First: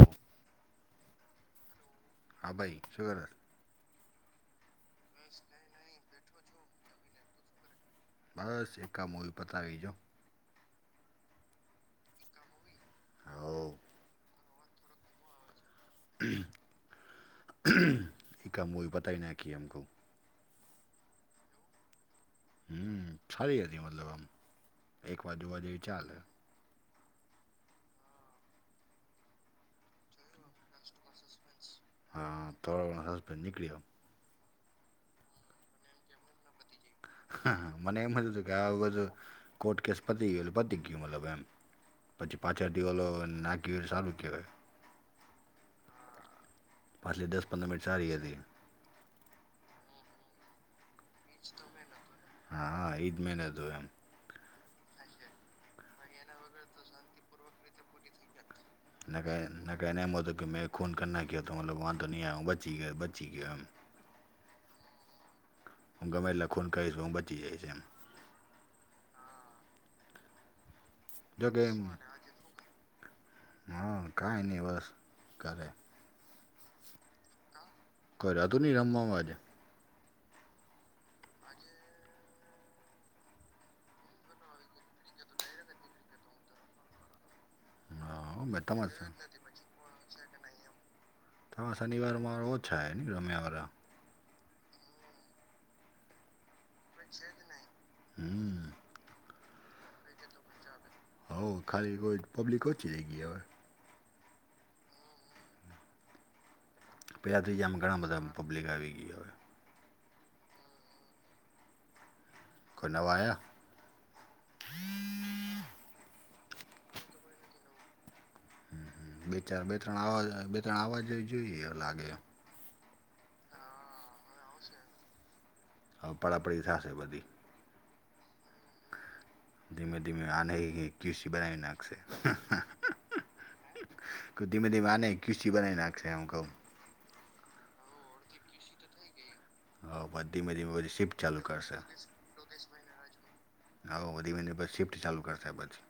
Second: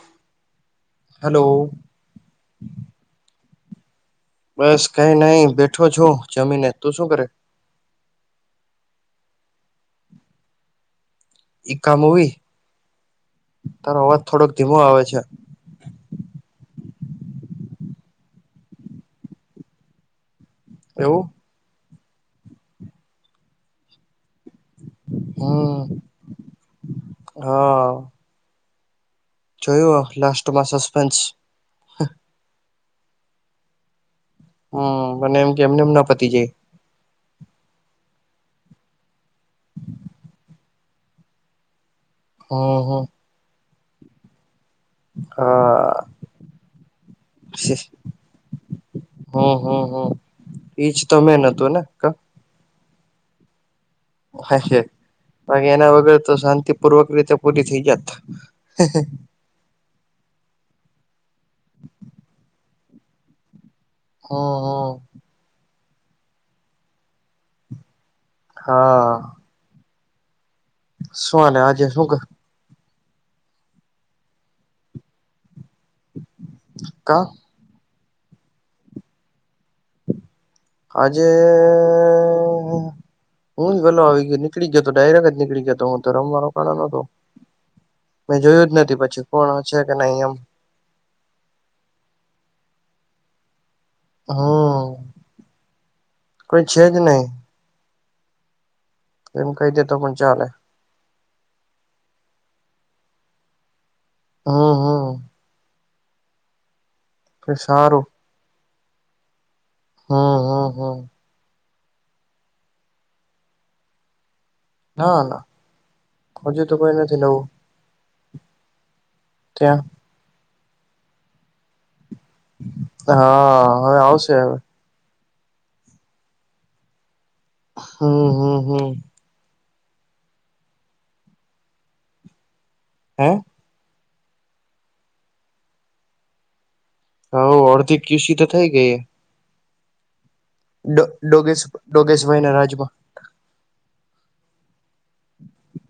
હા હલો હા ભાઈ શુ કરે છ? બસ કઈ નઈ બેઠો છું. જમીને તું શું કરે? બસ ઇક્કા આ મૂવી પતાવી રયો. ઈક્કા મૂવી. હોવ તારો અવાજ થોડોક ધીમો આવે છે. [unintelligible] ઈક્કા મૂવી પતાવી નાયખી એમ કવ. એવું. હમ્મ સારી હતી મતલબ આમ એક વાર જોવા જઈ ચાલે. હ. જોયું લાસ્ટમાં સસ્પેન્સ. હા [unintelligible] નીકળ્યો. હ મને એમ કે એમને એમ ના પતી જાય. હ મને એમજ હતું કે આવું બધું કોર્ટ કેસ પતિ ગયું એટલે પતિ ગયું મતલબ એમ. પછી પાછળ હમ હમ દિવાલો નાખી સારું કેવાય. હા પાછલી દસ અ. પંદર મિનિટ [unintelligible] સારી હતી હો હો હો એઈજ ત મે [unintelligible] હા હા ઈ જ મેન હતું એમ. [unintelligible] બાકી એના વગર તો શાંતિપૂર્વક રીતે પૂરી થઈ જાત. ના કહે ના કહેને એમ હતું કે મેં ખૂન કરી નાખ્યો તો મતલબ વાંધો આવે ની હું બચી ગયો, બચી ગયો એમ. હમ્મ હમ્મ. હું ગમે એટલા ખૂન કરીશ. હું બચી જઈશ એમ. હા. શું હાલે જોકે એમ આજે શું [unintelligible] હ કઈની બસ ઘરે. કાં કરાતુ ની રમવામાં જે આજે ઉં જ વેલો આવી ગયો ને નીકળી જતો ડાયરેક્ટ જ નીકળી જતો હું તો રમવા રોકાણો નતો. મેં હા જોયું જ તમાર નથી પછી કોણ છે કે નઈ એમ હાં શનિવાર મા ઓછા એ રમ્યાવારા હમ્મ. હમ્મ. એમ કઈ દે તો પણ ચાલે હઉ ખાલી હોય પબ્લિક ઓછી [unintelligible] હમ્મ હમ્મ. પેલાંથી જ આમ ઘણા સારું બધા આમ પબ્લિક આવી ગઈ અવે હમ્મ હમ્મ હમ્મ. કોઈ નવા આયા ના ના હજુ તો કોઈ નથી નવું. બે ચાર બે ત્યાં ત્રણ આવા બે ત્રણ આવા જો જોઈએ લાગે એમ. હા હવે આવશે અવે. હા પળાપળી થાશે બધી હમ્મ હમ્મ હમ્મ. ધીમે ધીમે આનેય ઈક્કિસી બનાઈ નાખશે. હં? ક ધીમે ધીમે આનેય ઈક્કીસી બનાઈ નાખશે એમ કઉ હઉ અડધી ક્યુસી તો થઈ ગઈ એ હઉ પછ ધીમે ધીમે વરી શિફ્ટ ચાલુ ડોગેશ કરશે. ડોગેશભાઈ ના રાજમાં હાઉ વ ધીમે ધીમે શિફ્ટ ચાલુ કરશે પછી.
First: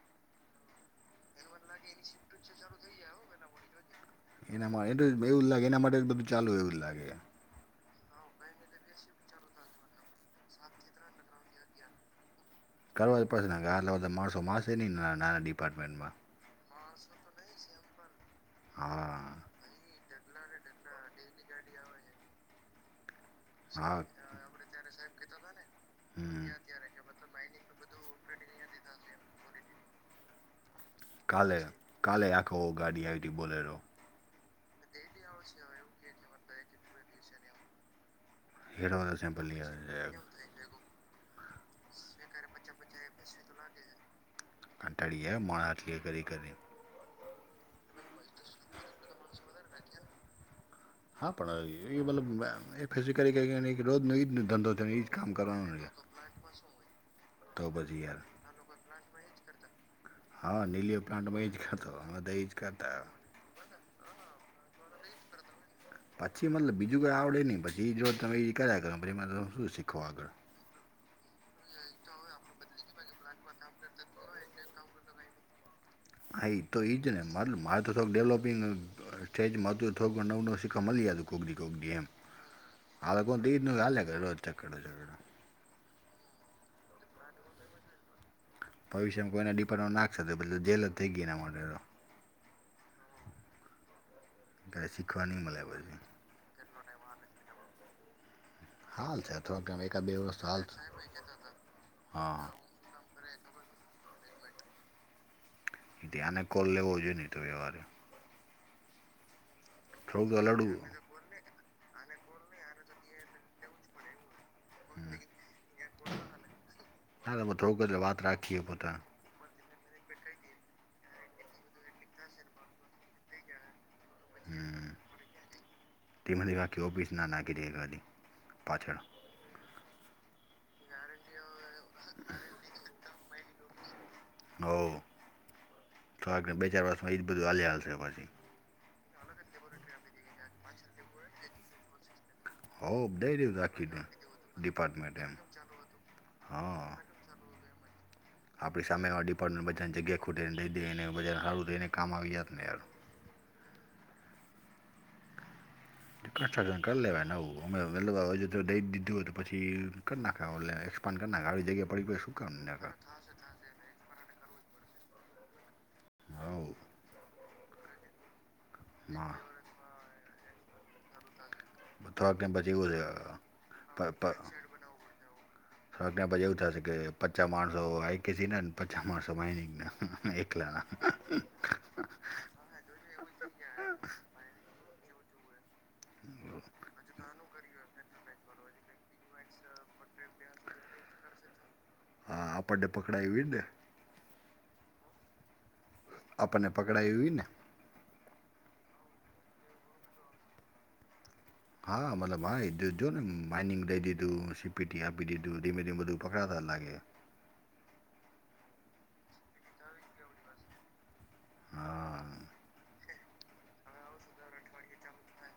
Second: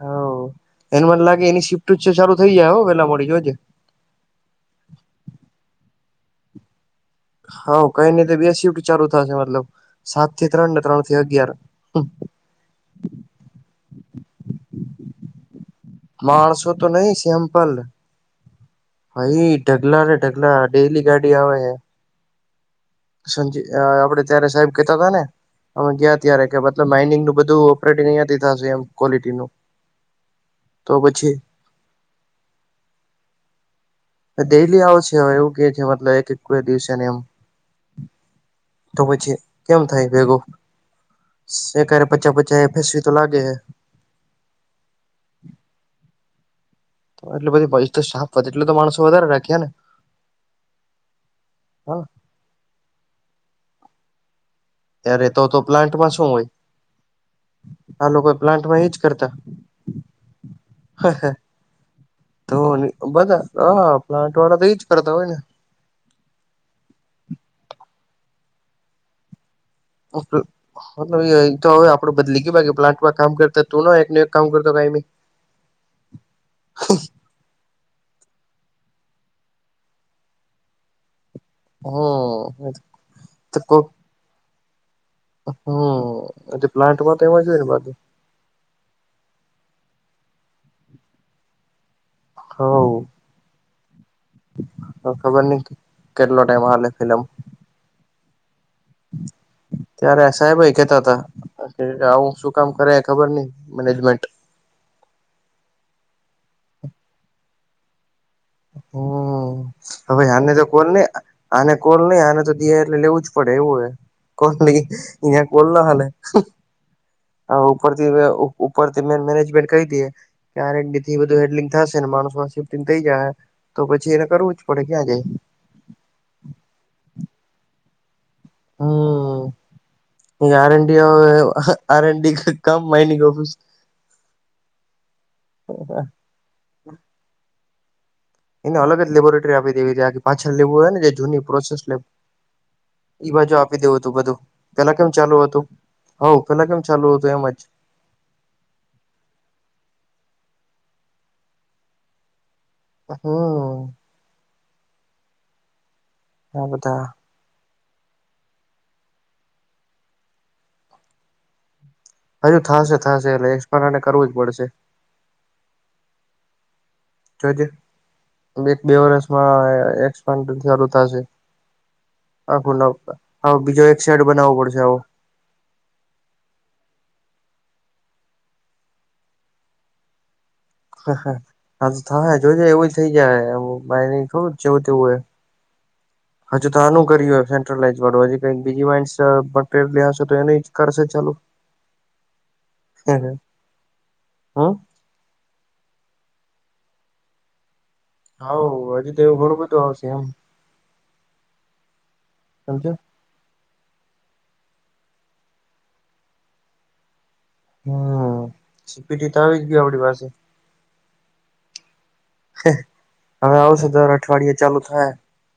હાઉ એને મને લાગે એની શિફ્ટજ ચાલુ થઇ જાય હો વેલા મોળી જોજે એનામાં [unintelligible] એવું જ લાગે એના માટે જ બધું ચાલુ એવું જ લાગે. હાઉ કંઈ નઈ તો બે શિફ્ટ ચાલુ થાશે મતલબ સાત થી ત્રણ ને ત્રણ થી અગિયાર કરવા જ પડશે નકર આટલા બધા માણસો માસે નઈ ના નાના ડિપાર્ટમેન્ટમાં માણસો તો નઈ સેમ્પલ હા એઈ ઢગલા ને ઢગલા ડેલી ગાડી આવે હે સંજી અ હા આપડે જયારે સાહેબ કેતા તા ને અમે ગ્યા ત્યારે કે મતલબ માઇનિંગનું બધું ઓપરેટિંગ અઈયાથી થાશે એમ ક્વોલિટીનું કાલે કાલે રાખો ગાડી આઈ ટી બોલેરો ડેયલી આવે છે હવે એવું કે છે મતલબ એક એક દિવસેને એમ તો હેડવાનો પછી સેમ્પલ લઈ કેમ આવે થાય છે. ભેગું સે કરે પચા પચા એફ એસ વી તો લાગે હે કંટાળી ગ્યા હે માળા એટલી કરી કરી ન તો એટલે બધી [unintelligible] એટલે તો માણસો વધારે રાખ્યા ને હા પણ અવે હા એ મતલબ એ ફિઝિકલી કરી કરીને એક રોજનો ઈજ ધંધો ને ત્યારે તો તો પ્લાન્ટમાં શું હોય તો પછી આ યાર લોકો પ્લાન્ટમાં એ જ કરતા હા નીલીઓ પ્લાન્ટમાં એ જ ખાતો અમે એ જ તો કરતા બધા અ પ્લાન્ટવાળા તો ઈ જ કરતા હોય ને પછી મતલબ બીજું કોઈ આવડે નઈ પછી જો તમે કર્યા કરે મતલ આ તો હવે આપડે બદલી કે બા કે પ્લાન્ટમાં કામ કરતા તું એક એક કામ કરતો. હા તો એ જ ને મા મા તો થો ડેવલોપિંગ સ્ટેજમાંથુ થો નવું નવ શિકકો મળલી કોક દી. ગેમ હમ આળ કો દી ન કડ. હમ પ્લાન્ટ વા તો એમાં જો હોય ને બાકી ભવિષ્યમાં કોઈના ડિપાર્ટમેન્ટ નાખશે જેલ જ થઈ ગય એ ના માટે તો... હા. કાંઈ તો શીખવા નહીં ખબર મળે નહી પછી કેટલો ટાઈમ હાલે ફિલ્મ હાલ છે થોડાક ટાઈમ એકાદ બે ત્યારે વર્ષ તો સાહેબાઈ હાલ કેતા હતા આવું હા શું કામ કર્યા કર ખબર નહિ મેનેજમેન્ટ. ધ્યાને કોલ લેવો જોઈએ નહ. ી તો વ્યવહારે હમ હવે થોડુંક હને તો લડવું કોલ ને આને કોલ નહી આને તો દયા એટલે લેવું જ પડે એવું હોય. કો લ યા કોલ ના ચાલે. ના તમે થોડુંક જ ઉપરથી વાત રાખીએ પોતા ઉપરથી મેનેજમેન્ટ. કહી દએ કે આ થી બધું હેડલિંગ થશે ને માણસ માં શિફ્ટિંગ થઈ જાહે. તો પછી એને કરવુ જ પડે ક્યાં જાય? તીમે દ વા કે ઓફીસ ના નાખી દએ ગલી પાછળ. હ આર એનડી આર એનડી ક મઇનિંગ ઓફિસ હ એને તો આગને બે ચાર વર્ષ એ જ બધું હાલયા જ છે. પછી એને અલગ જ લેબોરેટરી આપ દેવી છે. આ પાછળ લેવું હોય ને જૂની પ્રોસેસ હો ઈ દઈ બાજુ આપી રાખી દેવું દે હતું બધું પેલા કેમ ડિપાર્ટમેન્ટ એમ ચાલુ હ પેલા હા ચાલુ હતું, તો એમ જ- આપણી સામે ડિપાર્ટમેન્ટ બજાને જગ્યા ખોટીનેઈ દે ને બ હારું થઈને કામ આવી ત યાર હમ. આ કરી બધા લેવા નવું, અમે વે દઈ દીધું હોય તો પછી કરી નાખે એક્સપાન્ડ કર નાખે જગ્યા પડી શું કામ હજુ ના કર થશે, થશે એટલે એક્સપરને કરવું જ પડશે હવ જ એક બે માં વર્ષમાં એક્સપાંડ થોડાકને પછી એવું છે આખું બીજો એક સાઈડ બનાવવો પડશે આવો. થોકછી એવું થશે કે પચાસ માણસો આઈકેસીના પચા માણસો માઇનિંગ એકલા ના. હા તો થાય જોઈ જાય એવું થઇ જાય ન થોડું જ જેવું તેવું હો હજુ તો આનું કરી હોય સેન્ટ્રલાઇઝ [unintelligible] ક તો એ કરશે ચાલુ હા આપડે પકડાય એવી ને હા. આપણને પકડાય એવીને? હા હજુ તો એવું ઘણું બધું આવશે એમ હા [unintelligible] મતલબ સમજ્યો ને માઇનિંગ દઈ દીધું સીપીટી આપી દીધું ધીમે ધીમે બધું પકડાતા લાગે... હમ સીપીટી તો આવી જ આપડી પાસે- હ... હે હવે આવશે દર અઠવાડિયે ચાલુ થાય. હા.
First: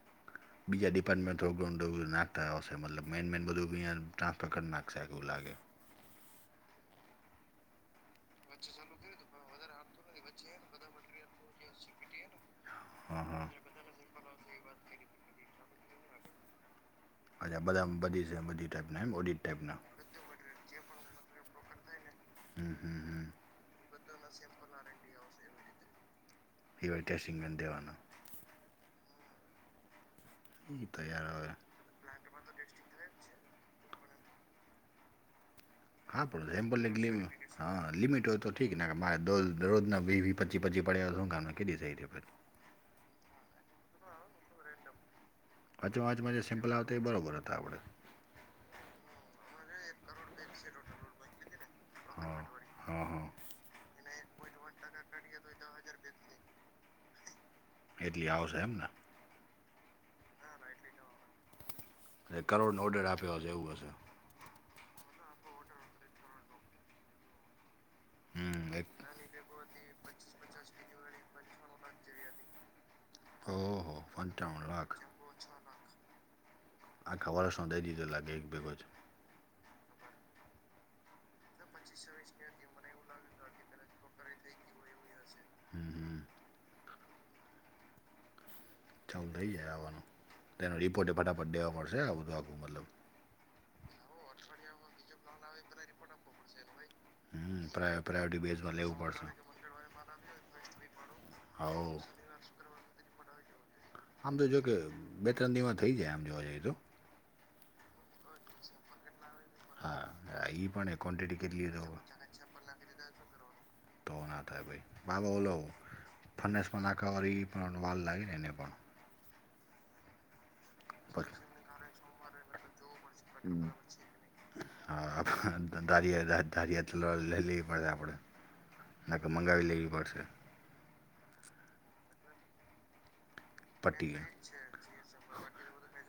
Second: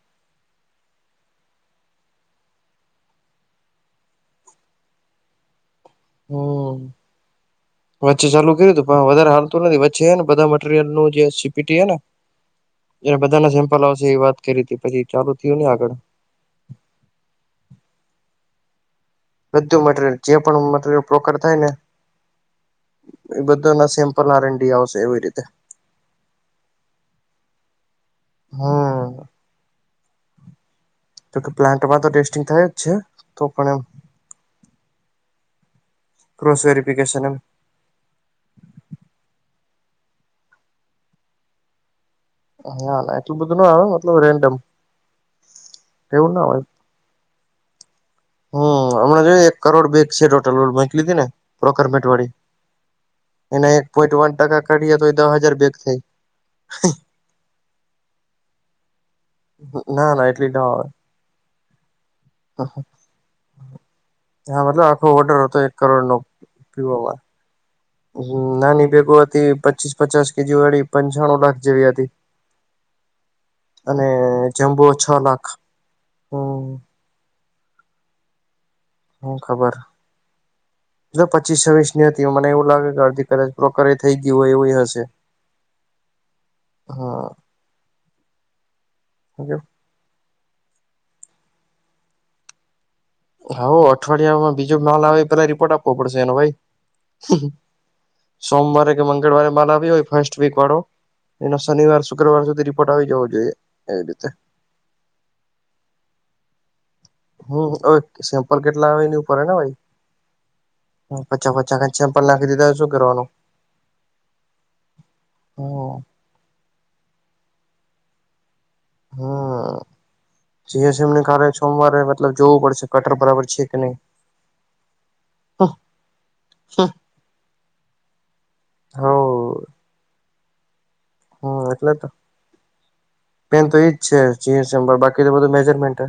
બીજા ડિપાર્ટમેન્ટો ગાઉન્ડ નાખતા હશે મતલબ મેન મેન બધું અં ટ્રાન્ફર કરી નાખશે એવુ લાગે હો વચ્ચે ચાલુ કરયુ હતું પણ વધારે હાલતું નથી વચ્ચે હે ને બધા મટીરિયલનું જે સીપીટી હે ને એ હા હા બધાના સેમ્પલ આવશે વાત કરી હતી પછી ચાલુ થયું ની આગળ અજા બધા બધી છે એ બધી ટાઈપના એમ ઓડિટ ટાઈપના બધું જે મટરિયલ જે પણ મટીરિયલ પ્રકર થાય ને હમ હમ એ હમ બધો ના સેમ પનારંડી આવશે એવી રીતે ઇવાઈ ટેસ્ટિંગને દેવાનું હા તૈયાર તો તો પ્લાન્ટમાં તો ટેસ્ટિંગ થાય જ છે તો પણ એમ હા ક્રોસ પણ વેરિફિકેશન એમ [unintelligible] હા લિમિટ હોય તો ઠીક મારે દરરોજના વી વી પચી પચી પડ્યા હું કામ કે દિયસે પછી હા એટલું બધું ના આવે મતલબ રેન્ડમ એવું ના હોય તે બરોબર હતા આપડે હમ હમણા જોય એક કરોડ બેગ છે ટોટલ બેન્ક લીધી ને પ્રોકમેટ વાળી હા હા હા એના એક પોઈન્ટ વન ટકા કાઢીએ તો દહ હાજાર ભેગા થાય એટલી આવશે એમને ના ના એટલી ન આવે ને કરોડનો ઓર્ડર આપ્યો હશે એવું હશે હા મતલબ આખો ઓર્ડર હતો એક કરોડનો [inaudible] હ હમ નાની એક બેેગો હતી પચીસ પચાસ કેજી વાળી પંચાણું લાખ જેવી હતી [inaudible] ઓહો અને પંચાવન જમબુ લાખ છ લાખ હમ આખા વર્ષમાં દઈ દીધો લાગે એક બેગ જ હું ખબર એ તો પચીસ છવ્વીસની હતી મને એવું લાગે કે અડધી કદચ પ્રોકરે થઈ ગય હોય એવું હશે હમ હમ હા ચાલ થઇ જાય આવાનું તેનો રિપોર્ટ એ ફટાફટ દેવા મળશે આ બધું આખું મતલબ હા અઠવાડિયામાં બીજો માલ આવે પેલા રિપોર્ટ આપવો પડશે એનો ભાઈ હમ પ્રા પ્રાયોરિટી બેઝમાં સોમવારે લેવું કે પડશે. મંગળવારે માલ આવયો હોય ફર્સ્ટવીક વાળો એનો હવ. શુક્રવાર સુધી રિપોર્ટ આવી જવો જોઈએ એવી રીતે આમ તો જો કે બે ત્રણ દિવમાં થઈ જાય આમ જોવા જઈએ તો હમ વ સેમ્પલ કેટલા આવે એની ઉપર હે ને ભાઈ હા ઈ પણ હ ક્વોન્ટિટી પચા કેટલી તો પચાના સેમ્પલ નાખી દીધા શું કરવાનું તો ના થાય ભાઈ બાબા ઓલો હમ ફરનેસમાં નાખવા વારી પણ વાર લાગે ને એને પણ હા જીસ એમને પછી કાલે સોમવારે મતલબ જોવું પડશે કટર બરાબર છે હમ. કે નહી હા હા [unintelligible] મંગાવી લેવી પડશે હમ એટલે તો મેંન તો પટ્ટી છે [unintelligible] બાકી તો બધું મેજરમેન્ટ હે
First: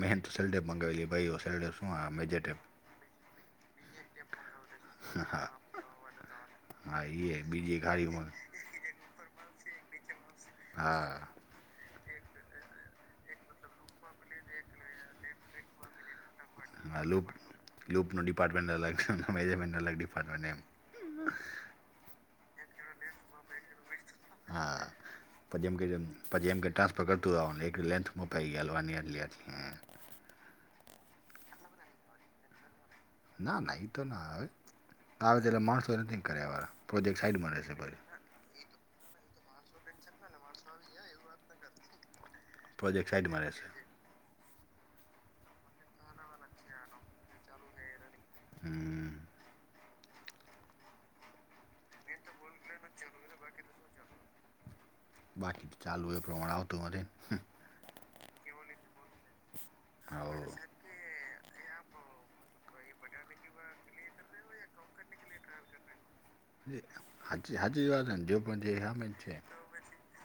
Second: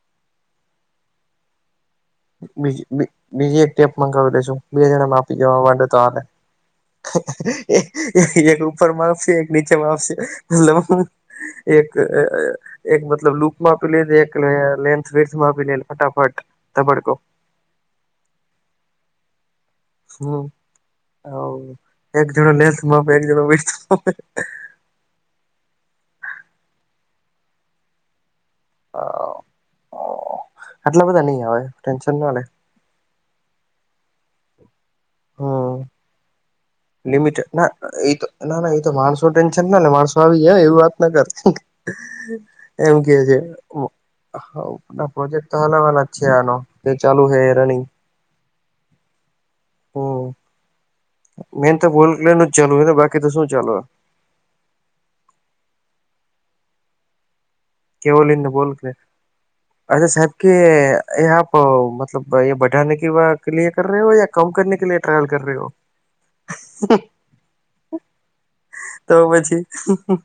મેન તો સલ્ડે મંગાવેલી ભાઈ ઓ સલ્ડે બી બી બીજી એક ટેપ મગાવી લેશું બેજણા આપી હા જવા માંડે તો હાલે હા એ બીજી ખારી ઉંમર, [unintelligible] એક હા રૂ [unintelligible] [unintelligible] હા લુપ લુપનો ડિપાર્ટમેન્ટ અલગ મેજમેન્ટ અલગ હમ્મ ડિપાર્ટમેન્ટ એમ હવ એક જણો લેન્થ માપે એક જણો વિડથ માપે હા પછી એમ કે પછી એમ કે ટ્રાન્સફર કરતું રેવાનું એક લેન્થ મપાય આલવાની આટલી આટલી એમ આટલા બધા નય આવે ટેન્શન ના લે ના ના એતો ના આવે આવે જેલા હમ માણસો નથી કર્યા વારા પ્રોજેક્ટ લિમિટ સાઈડમાં ના રહેશે પસી એ તો ના ના એતો માણસો ટેન્શન ના લે માણસો આવી જાય એવી વાત ના કર [unintelligible] એમ પ્રોજેક્ટ કે છે સાઈડમાં રહેશે હવ આ પ્રોજેક્ટ તો હલાવાલાનો જ છે આનો એ ચાલુ હે રનિંગ હમ્મ. હમ્મ. મેન તો બોલલેનું ચલવુંને બાકી તો શું ચલાવાનું બાકી ત ચાલુ હોય એય પ્રમાણે આવતું [unintelligible] કેવોલિનને બોલ કે અછા સાહેબ કે હવ આપ મતલબ એ બઢાને કે વા કે લિયે કર રહો યા કમ કરને કે લીયે ટ્રાયલ કર રહે હો? [unintelligible] હાચે હાચી વાતન જે પણ છે એ હામે તો છે. [unintelligible]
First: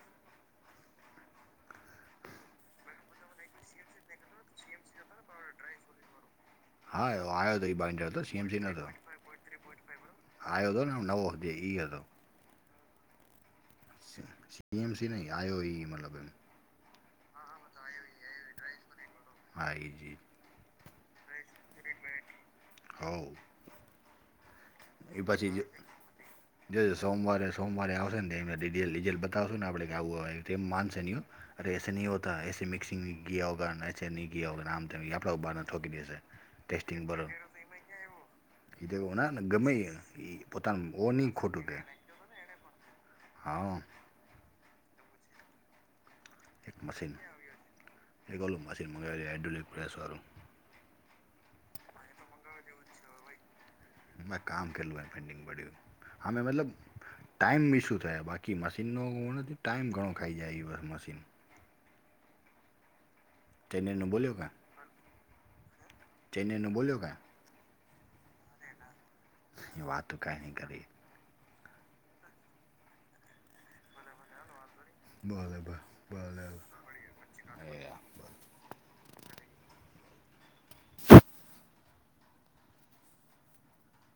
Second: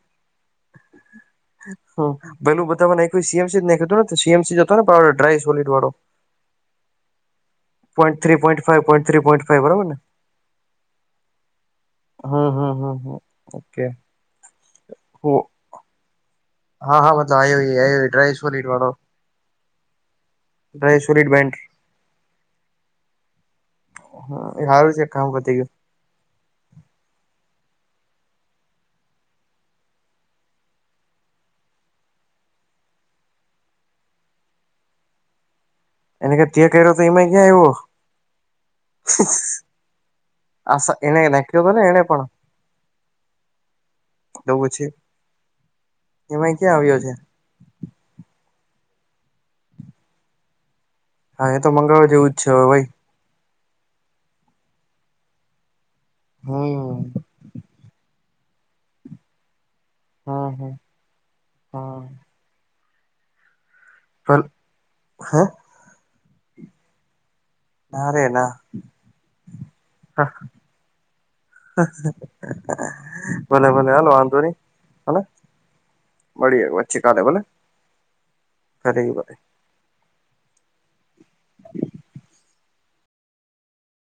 પેલું બધામાં નાયખું સેમ સેમ નેખું તો સીએમસી હતોને ડ્રાય સોલડવાળો હા આયો તો એ બાઈન્ડર થ્રી પોઈન્ટ સેમસીનો હતો. Five point three point five બરાબર આયો તો ને નવો ઈ હતો. હ હ હ હ. ઓકે સી એમ સી નહી આયો એ મતલબ હા હા મતલબ આયો એ આયો એ ડ્રાય સોલિડવાળો હા, એજ એજ આયસોલીટ બેન્ડ હવ હા [unintelligible] એ પછી જ જો સોમવારે સોમવારે આવશેને એમને ડીટેલ ડીજેલ બતાવશું ને આપડ કે આવું હો એ માનશે નય હ અરે એસા નહી હોતા એસે મિક્સિંગ ગીયા હોગા નેચે ગિયા આમતેમ આપડા પર બાના ઠોકી દે. એને કે તે કર્યો ટેસ્ટિંગ તો એમાં ક્યાં આવ્યો [unintelligible] ગમેએ ઇ પોતાનું આ ઓ એને નહી નાખ્યો ખોટું હતો કે ને એને પણ હા. દવું છે. એક છે મશીન એત ઓલું મંગાયું હાઇડ્રોલિક પ્રેશર હા એ તો મંગાવવા જેવું જ છે હવે ભાઈ મે કામ કરલું પેન્ડિંગ પડ્યું હા મેં મતલબ હમ ટાઈમ મીશું થાય બાકી મશીનનો હુ નથી ટાઈમ ઘણો ખાઈ હમ જાય એ હમ બસ મશીન હા. [unintelligible] હે ના રે ના વાતો કાંઈ નહી કરી. [inaudible] [unintelligible] ભલે ભલે હાલો વાંધો નહીં ભલે બોલે બા બોલે મળીએ પછી કાલે ભલે એ [unintelligible]